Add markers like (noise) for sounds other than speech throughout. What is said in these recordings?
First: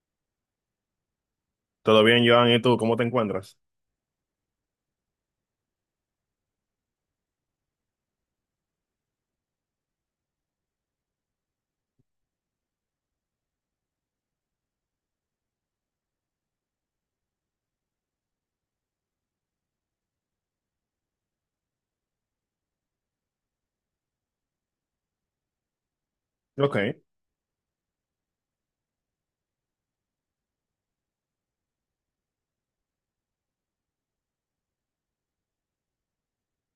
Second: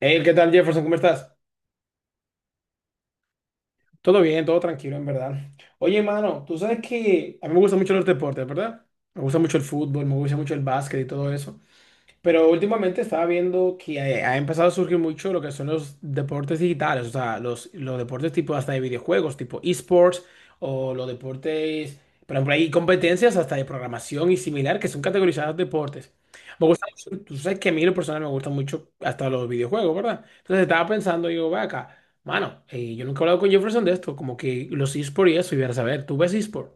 Hey, ¿qué tal, Jefferson? ¿Cómo estás? Todo bien, Joan, ¿y tú cómo te encuentras? Todo bien, todo tranquilo, en verdad. Oye, mano, tú sabes que a mí me gusta mucho los deportes, ¿verdad? Me gusta mucho el fútbol, me gusta mucho el básquet y todo eso. Pero últimamente estaba viendo que ha empezado a surgir mucho lo que son los deportes digitales, o sea, los deportes tipo hasta de videojuegos, tipo esports, o los deportes, por ejemplo, hay competencias hasta de programación y similar que son categorizadas deportes. Me Ok, gusta mucho, tú sabes que a mí lo personal me gustan mucho hasta los videojuegos, ¿verdad? Entonces estaba pensando, digo, ve acá, mano, yo nunca he hablado con Jefferson de esto, como que los esports y eso, y ver, a saber, ¿tú ves esports?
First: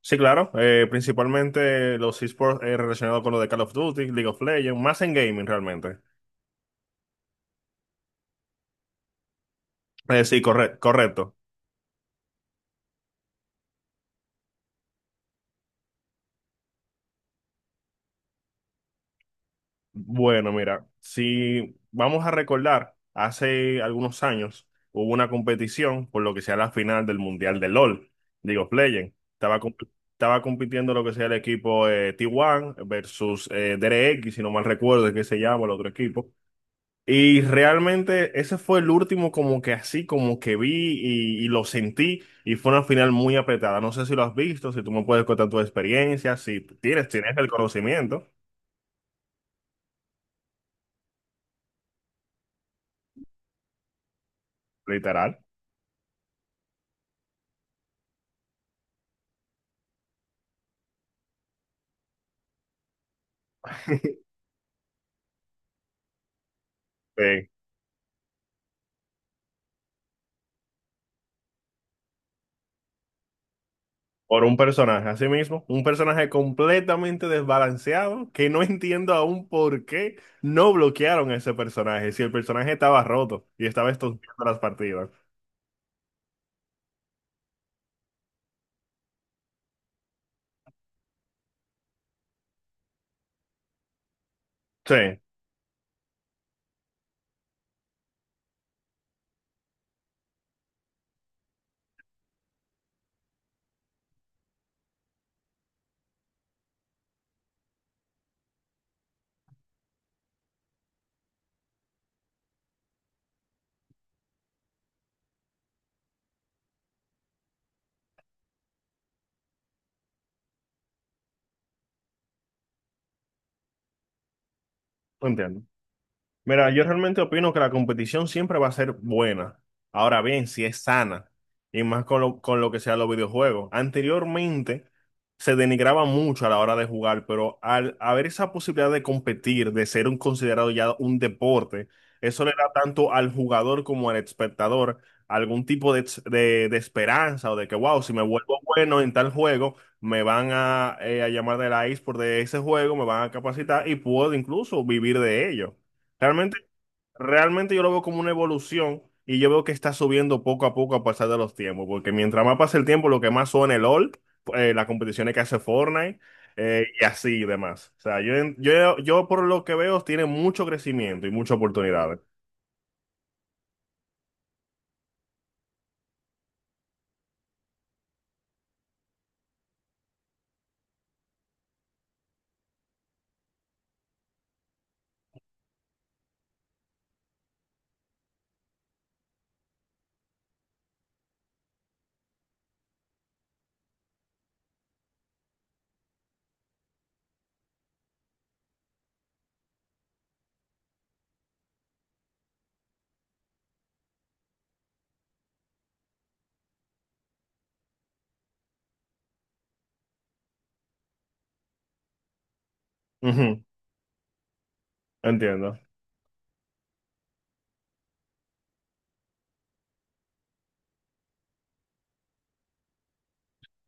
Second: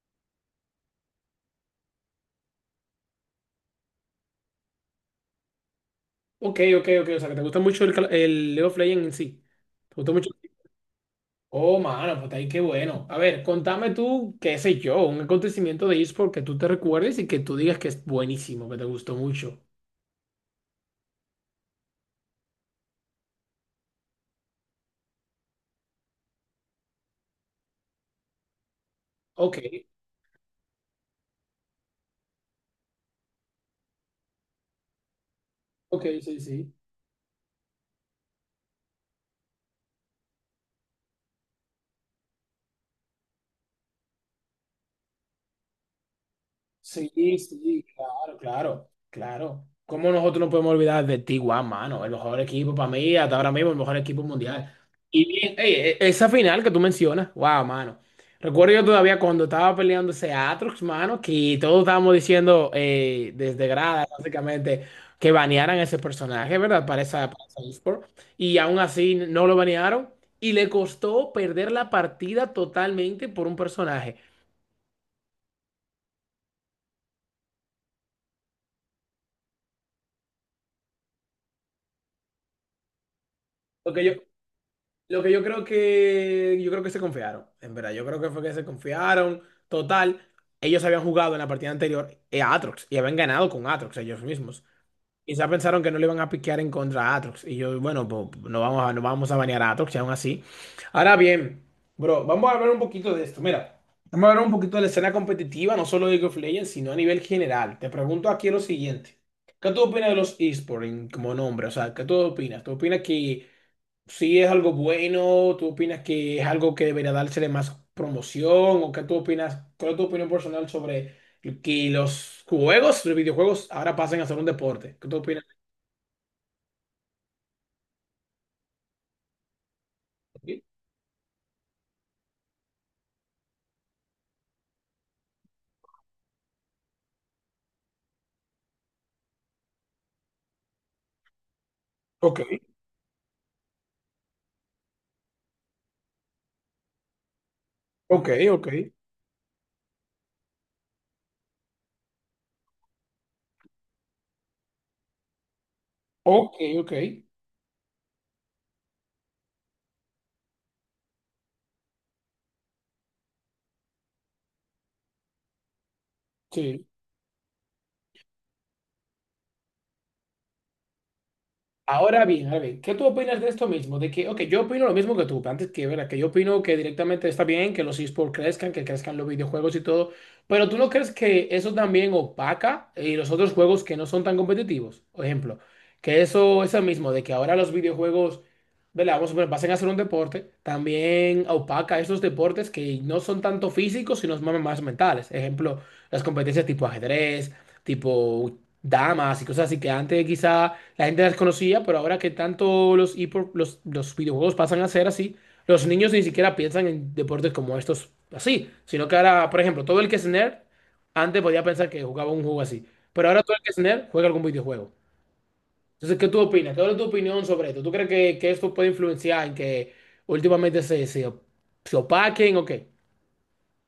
sí, claro, principalmente los esports relacionados con lo de Call of Duty, League of Legends, más en gaming realmente. Ok, ok, ok, o sea, que te gusta mucho el, el League of Legends en sí. ¿Te gusta mucho? Sí, correcto. Oh, mano, pues ahí qué bueno. A ver, contame tú, qué sé yo, un acontecimiento de eSport que tú te recuerdes y que tú digas que es buenísimo, que te gustó mucho. Bueno, mira, si vamos a recordar, hace algunos años hubo una competición por lo que sea la final del Mundial de LOL, League of Legends. Ok, Estaba compitiendo lo que sea el equipo T1 versus DRX, si no mal recuerdo, es que se llama el otro ok, equipo. sí, sí. Y realmente ese fue el último como que así, como que vi y, lo sentí y fue una final muy apretada. No sé si lo has visto, si tú me puedes contar tu experiencia, si tienes, Sí, tienes el sí, conocimiento, claro, claro, claro. ¿Cómo nosotros no podemos olvidar de T1, mano? El mejor equipo para mí, hasta ahora mismo, el mejor equipo mundial. Y literal, bien, ey, esa final que tú mencionas, wow, mano. Recuerdo yo todavía cuando estaba peleando ese Atrox, mano, que todos estábamos diciendo desde grada, básicamente, que banearan ese personaje, ¿verdad? Para eh, esa eSport. Y aún así no lo banearon y le costó perder la partida totalmente por un personaje. por un personaje, así mismo, un personaje completamente desbalanceado que no (laughs) entiendo aún por qué no bloquearon a ese personaje, si el personaje estaba roto y estaba Porque yo estos las partidas. Lo que yo creo que yo creo que se confiaron, en verdad. Yo creo que fue que se confiaron. Total, ellos habían jugado en la partida anterior a Atrox y habían ganado con Atrox ellos mismos. Sí, Quizá pensaron que no le iban a piquear en contra a Aatrox. Y yo, bueno, pues no vamos a banear a Atrox y aún así. Ahora bien, bro, vamos a hablar un poquito de esto. Mira, vamos a hablar un poquito de la escena competitiva, no solo de League of Legends, sino a nivel general. Te pregunto aquí lo siguiente. ¿Qué tú opinas de los esports como nombre? O sea, ¿qué tú opinas? ¿Tú opinas que si es algo bueno, tú opinas que es algo que debería dársele más promoción o qué tú opinas, cuál es tu opinión personal sobre que los juegos, los videojuegos ahora pasen a ser un deporte? ¿Qué tú no opinas? entiendo. Mira, yo realmente opino que la competición siempre va a ser buena. Ahora bien, si es sana, y más con lo que sea los videojuegos. Anteriormente se denigraba mucho a la hora de jugar, pero al haber esa posibilidad de competir, de ser un considerado ya un deporte, Ok, eso le da tanto al jugador como al espectador algún tipo de, de esperanza o de que, wow, si me ok, vuelvo ok, bueno en tal juego, me van a llamar de la eSport de ese juego, me van a capacitar y puedo incluso vivir de ello. ok, Realmente, ok, realmente yo lo veo como una evolución y yo veo que está subiendo poco a poco a pasar de los tiempos, porque mientras más pasa el tiempo, lo que más suena el LOL, las competiciones que hace Fortnite, sí. y así y demás. O sea, yo, yo por lo que veo tiene mucho crecimiento y muchas oportunidades. Ahora bien, ¿qué tú opinas de esto mismo? De que, ok, yo opino lo mismo que tú, antes que, ¿verdad? Que yo opino que directamente está bien que los esports crezcan, que crezcan los videojuegos y todo, pero ¿tú no crees que eso también opaca y los otros juegos que no son tan competitivos? Por ejemplo, que eso mismo, de que ahora los videojuegos, ¿verdad? Vamos a poner, pasen a ser un deporte, también opaca esos deportes que no son tanto físicos, sino más, más mentales. Ejemplo, las competencias tipo ajedrez tipo damas y cosas así que antes quizá la gente las conocía, pero ahora que tanto los, los videojuegos pasan a ser así, los niños ni siquiera piensan en deportes como estos así, sino que ahora, por ejemplo, todo el que es nerd antes podía pensar que jugaba un juego así, pero ahora todo el Ujú, que es nerd juega algún videojuego. entiendo. Entonces, ¿qué tú opinas? ¿Cuál es tu opinión sobre esto? ¿Tú crees que, esto puede influenciar en que últimamente se opaquen o qué?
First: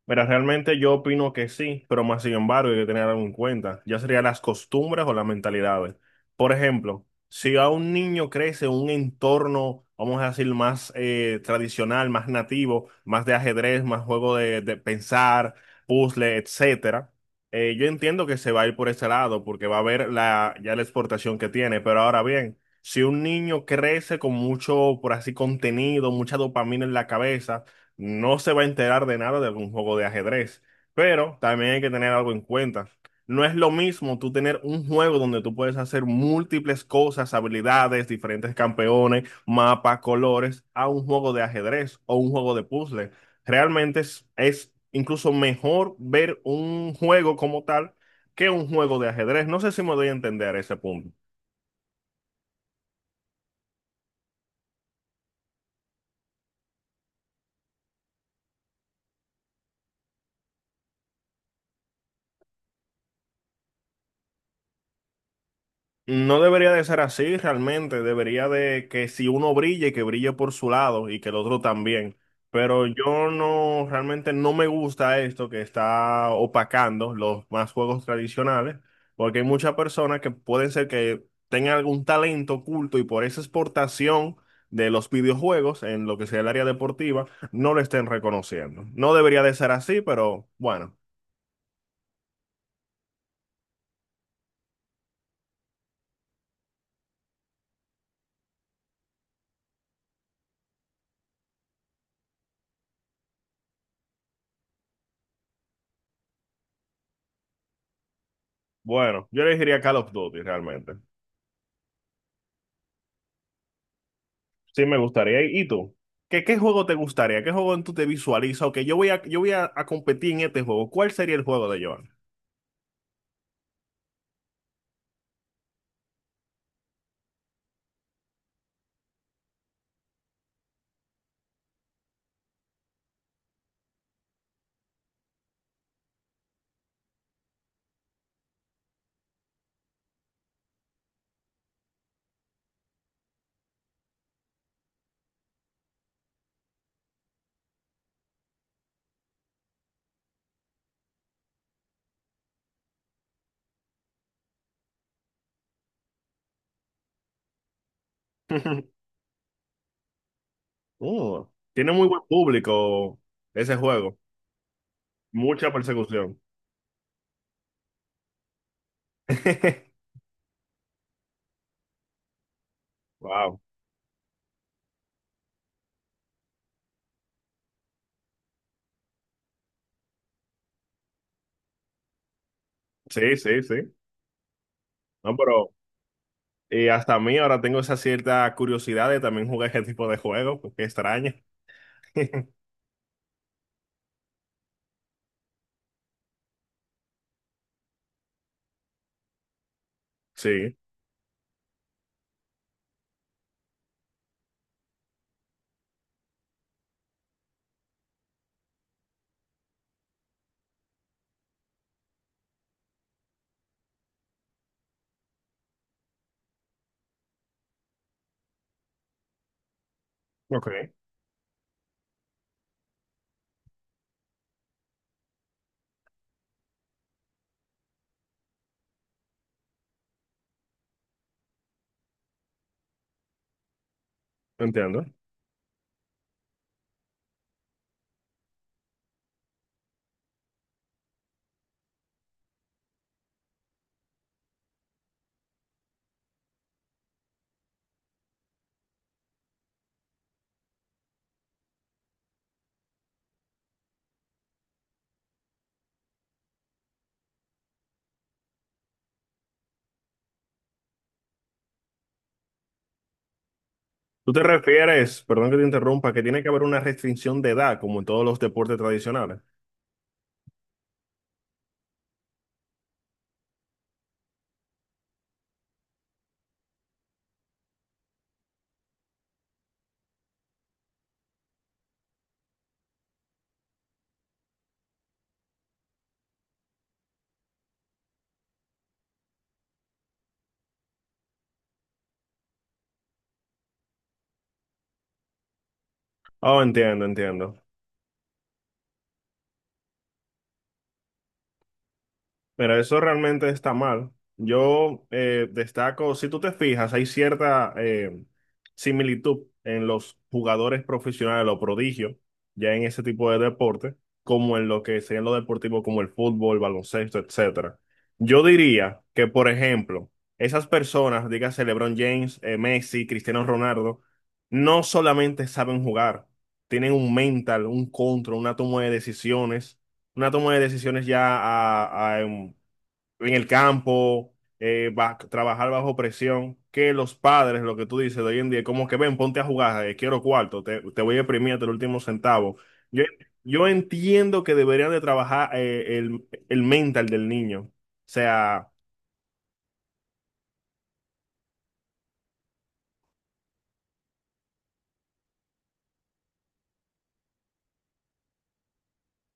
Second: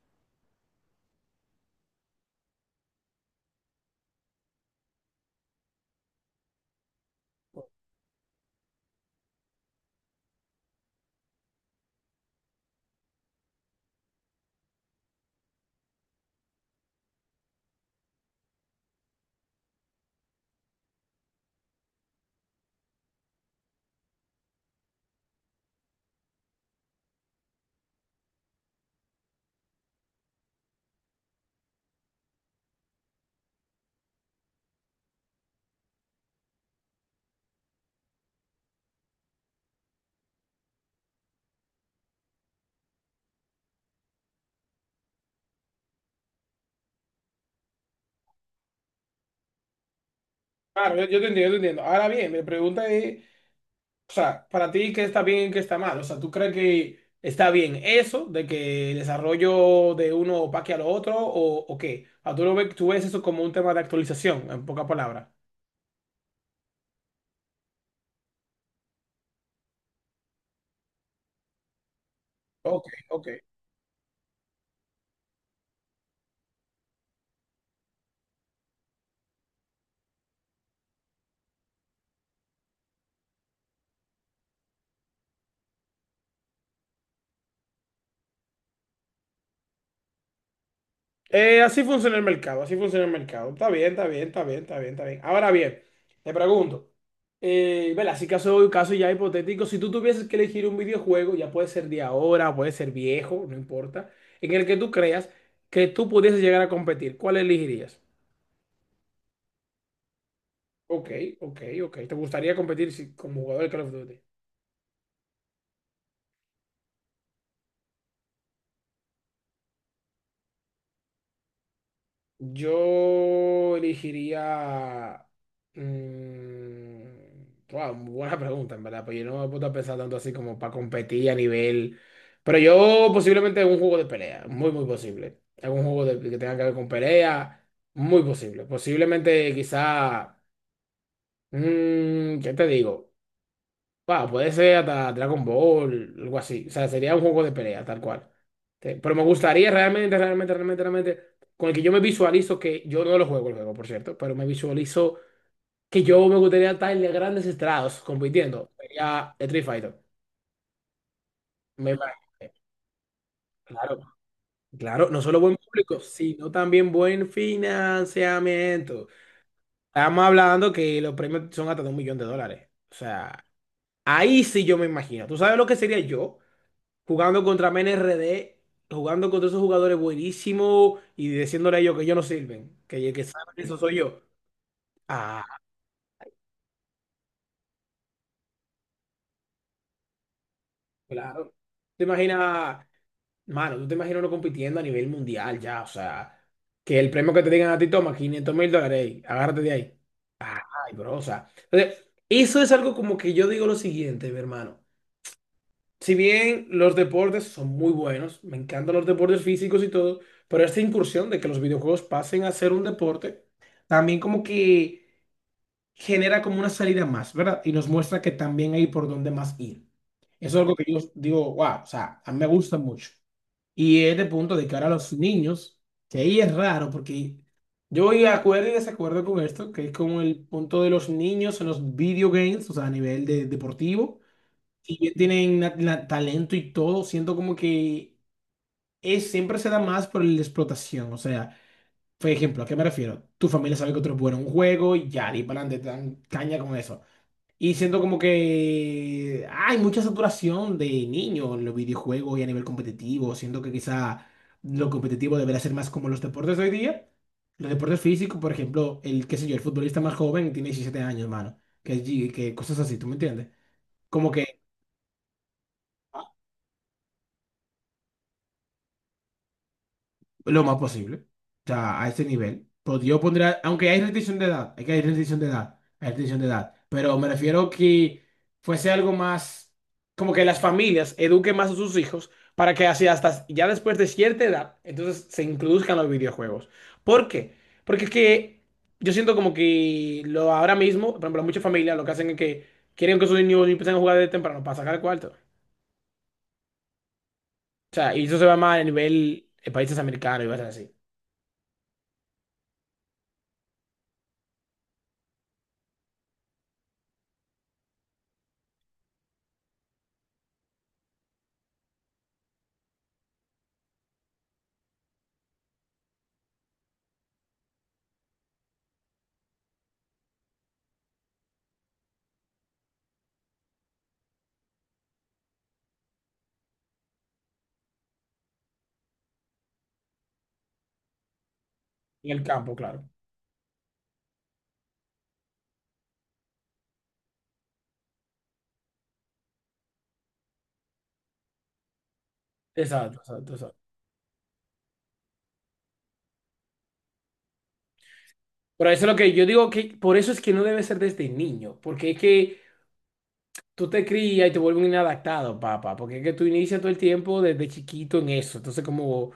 Mira, realmente yo opino que sí, pero más sin embargo hay que tener algo en cuenta, ya serían las costumbres o las mentalidades. Por ejemplo, si a un niño crece en un entorno, vamos a decir, más tradicional, más nativo, más de ajedrez, más juego de pensar, puzzle, etcétera, yo entiendo que se va a ir por ese lado porque va a ver la, ya la exportación que tiene, pero ahora bien, si un niño crece con mucho, por así, contenido, mucha dopamina en la cabeza, no se va a enterar de nada de algún juego de ajedrez. Pero también hay que tener algo en cuenta. No es lo mismo tú tener un juego donde tú puedes hacer múltiples cosas, habilidades, diferentes campeones, mapas, colores, a un juego de ajedrez o un juego de puzzle. Realmente es incluso mejor ver un juego como tal que un juego de ajedrez. No sé si me doy a entender ese Claro, yo, punto. yo te entiendo, yo te entiendo. Ahora bien, mi pregunta es, o sea, para ti, ¿qué está bien y qué está mal? O sea, ¿tú crees que está bien eso de que el desarrollo de uno opaque al otro o qué? O sea, tú lo ves, tú ves eso como un tema de actualización, en pocas palabras. No debería de ser así realmente, debería de que si uno brille, que brille por su lado y que el otro también. Ok, Pero ok. yo no, realmente no me gusta esto que está opacando los más juegos tradicionales, porque hay muchas personas que pueden ser que tengan algún talento oculto y por esa exportación de los videojuegos en lo que sea el área deportiva, no lo estén reconociendo. No debería de ser así, pero bueno, Así funciona el mercado, así funciona el mercado. Está bien, está bien, está bien, está bien, está bien. Ahora bien, te pregunto, vela, así caso, caso ya hipotético, si tú tuvieses que elegir un videojuego, ya puede ser de ahora, puede ser viejo, no importa, en el que tú creas que tú pudieses llegar a competir, ¿cuál elegirías? bueno, yo elegiría Call of Duty realmente. Ok, ok, ok. ¿Te gustaría competir como jugador de Call of Duty? Sí, me gustaría. ¿Y tú? ¿Qué, qué juego te gustaría? ¿Qué juego tú te visualizas? Ok, a competir en este juego. ¿Cuál sería el juego de Joan? Yo elegiría... wow, buena pregunta, en verdad, pero yo no me he puesto a pensar tanto así como para competir a nivel... Pero yo posiblemente un juego de pelea, muy, muy posible. Algún que tenga que ver con pelea, muy posible. Posiblemente quizá... ¿qué te digo? Wow, puede ser hasta Dragon Ball, algo así. O sea, sería un juego de pelea, tal cual. Sí, pero me gustaría realmente, realmente, realmente, realmente, con el que yo me visualizo que yo no lo juego el juego, por cierto, pero me visualizo que yo me gustaría estar en grandes estrados compitiendo. (laughs) Sería Street Fighter. Oh, Me tiene muy imagino. buen público ese Claro, juego. claro, no solo buen Mucha público, persecución. sino también buen financiamiento. (laughs) Estamos hablando que los premios son hasta de $1,000,000. O sea, Wow. ahí sí yo me imagino. ¿Tú sabes lo que sería yo? Jugando contra MNRD, jugando contra esos jugadores buenísimos y diciéndole a ellos que ellos no sirven, que el que Sí, saben sí, eso sí. soy yo. No, Ah, pero hasta a mí ahora tengo esa cierta curiosidad de también jugar ese tipo de juegos. Qué extraño. claro. ¿Te (laughs) imaginas, mano, tú te imaginas uno compitiendo a nivel mundial ya? O sea, que el premio que te digan a ti toma $500,000, ey, agárrate de ahí. Sí, Ay, bro, o sea. Entonces, eso es algo como que yo digo lo siguiente, mi hermano. Si bien los deportes son muy buenos, me encantan los deportes físicos y todo, pero esta incursión de que los videojuegos pasen a ser un deporte, también como que genera como una salida más, ¿verdad? Y nos muestra que también hay por dónde más ir. Eso es ok, algo que yo digo, wow, o sea, a mí me gusta mucho. Y es de punto de que ahora los niños, que ahí es raro, porque yo voy a acuerdo y desacuerdo con esto, que es como el punto de los niños en los video games, o sea, a nivel de deportivo si entiendo. bien tienen talento y todo, siento como que es, siempre se da más por la explotación. O sea, por ejemplo, ¿a qué me refiero? Tu familia sabe que otro es bueno en un juego y ya, y para adelante, te dan caña con eso. Y siento como que hay mucha saturación de niños en los videojuegos y a nivel competitivo. Siento que quizá lo competitivo debería ser más como los deportes de hoy día. Los deportes físicos, por ejemplo, el, qué sé yo, el futbolista más joven tiene 17 años, hermano. Que, que cosas así, ¿tú me entiendes? Como ¿Tú te que refieres, perdón que te interrumpa, que tiene que haber una restricción de edad, como en todos los deportes tradicionales? lo más posible. O sea, a ese nivel. Pues yo pondría, aunque hay restricción de edad, hay restricción de edad, hay restricción de edad. Pero me refiero que fuese algo más, como que las familias eduquen más a sus hijos para que así hasta ya después de cierta edad, entonces se introduzcan los videojuegos. ¿Por qué? Porque es que yo siento como que lo ahora mismo, por ejemplo, muchas familias lo que hacen es que quieren que sus niños empiecen a jugar de temprano para sacar el cuarto. O Oh, entiendo, entiendo. sea, y eso se va más a nivel de países americanos y cosas así. Mira, eso realmente está mal. Yo destaco, si tú te fijas, hay cierta similitud en los jugadores profesionales, los prodigios, ya en ese tipo de deporte, como en lo que serían los deportivos como el fútbol, baloncesto, etcétera. Yo diría que, por ejemplo, esas personas, dígase LeBron James, Messi, Cristiano Ronaldo, no solamente saben jugar, tienen un mental, un control, una toma de decisiones ya a, En el campo, claro. en el campo, trabajar bajo presión, que los padres, lo que tú dices de hoy en día, como que ven, ponte a jugar, quiero cuarto, te voy a imprimir hasta el último centavo. Yo, Exacto, exacto, yo exacto. entiendo que deberían de trabajar el mental del niño. O sea, Por eso es lo que yo digo que por eso es que no debe ser desde niño, porque es que tú te crías y te vuelves un inadaptado, papá, porque es que tú inicias todo el tiempo desde chiquito en eso. Entonces, como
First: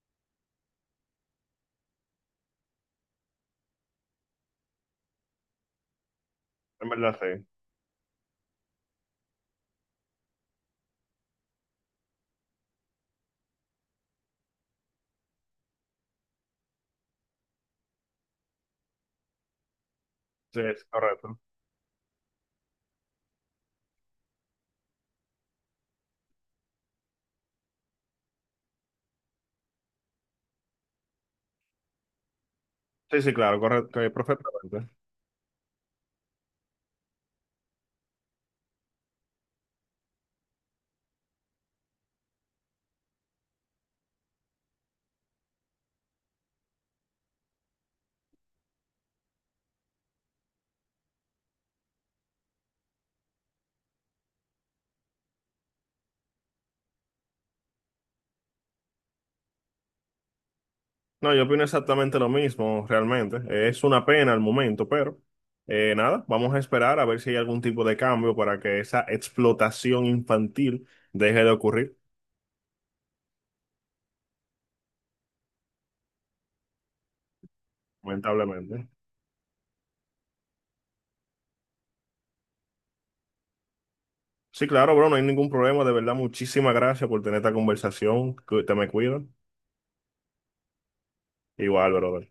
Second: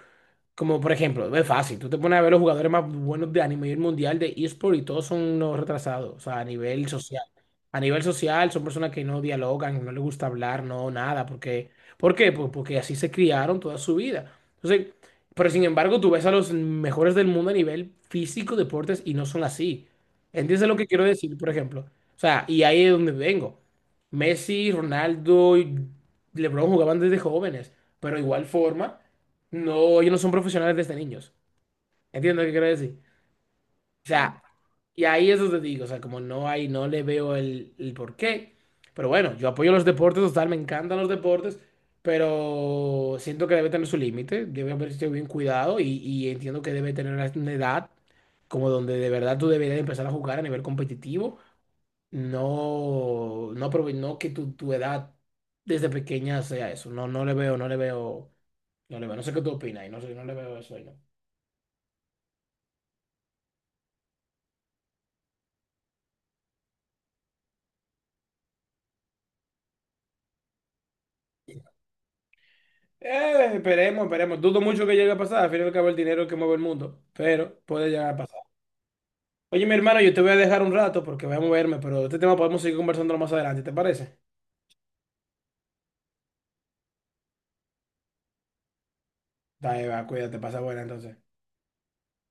Como por ejemplo, es fácil, tú te pones a ver los jugadores más buenos de anime y el mundial de eSport y todos son unos retrasados, o sea, a nivel en verdad social. sí, A nivel social son personas que no dialogan, no les gusta hablar, no, nada, porque, ¿por qué? Pues porque así se criaron toda su vida. Entonces, pero sin embargo, tú ves a los mejores del mundo a nivel físico, deportes, y no son así. sí, ¿Entiendes lo es que quiero decir, correcto. por ejemplo? O sea, y ahí es donde vengo. Messi, Ronaldo y LeBron jugaban desde jóvenes, pero de igual forma. No, ellos no son profesionales desde niños. ¿Entiendes lo que quiero decir? Sí, O sí, claro, correcto, Mm. Sea, perfectamente. y ahí eso te digo, o sea, como no hay, no le veo el porqué. Pero bueno, yo apoyo los deportes, total, me encantan los deportes, pero siento que debe tener su límite, debe haber sido bien cuidado y entiendo que debe tener una edad como donde de verdad tú deberías empezar a jugar a nivel competitivo, no, no, no que tu edad desde pequeña sea eso. No, no le veo, no le veo, no le veo. No sé qué tú opinas y no sé, no le veo eso ahí, ¿no? No, yo opino exactamente lo mismo, realmente. Es una pena al momento, pero nada, vamos a esperar a ver si hay algún tipo de cambio para que esa explotación infantil deje de ocurrir, Esperemos, esperemos. Dudo mucho que llegue a pasar. Al fin y al cabo, el dinero es el que mueve el mundo. Pero puede llegar a pasar. lamentablemente. Oye, mi hermano, yo te voy a dejar un rato porque voy a moverme, pero de este tema podemos seguir conversando más adelante, ¿te parece? Sí, claro, bro, no hay ningún problema. De verdad, muchísimas gracias por tener esta conversación. Te me cuidas. Dale, va, cuídate, pasa buena entonces. Igual, brother.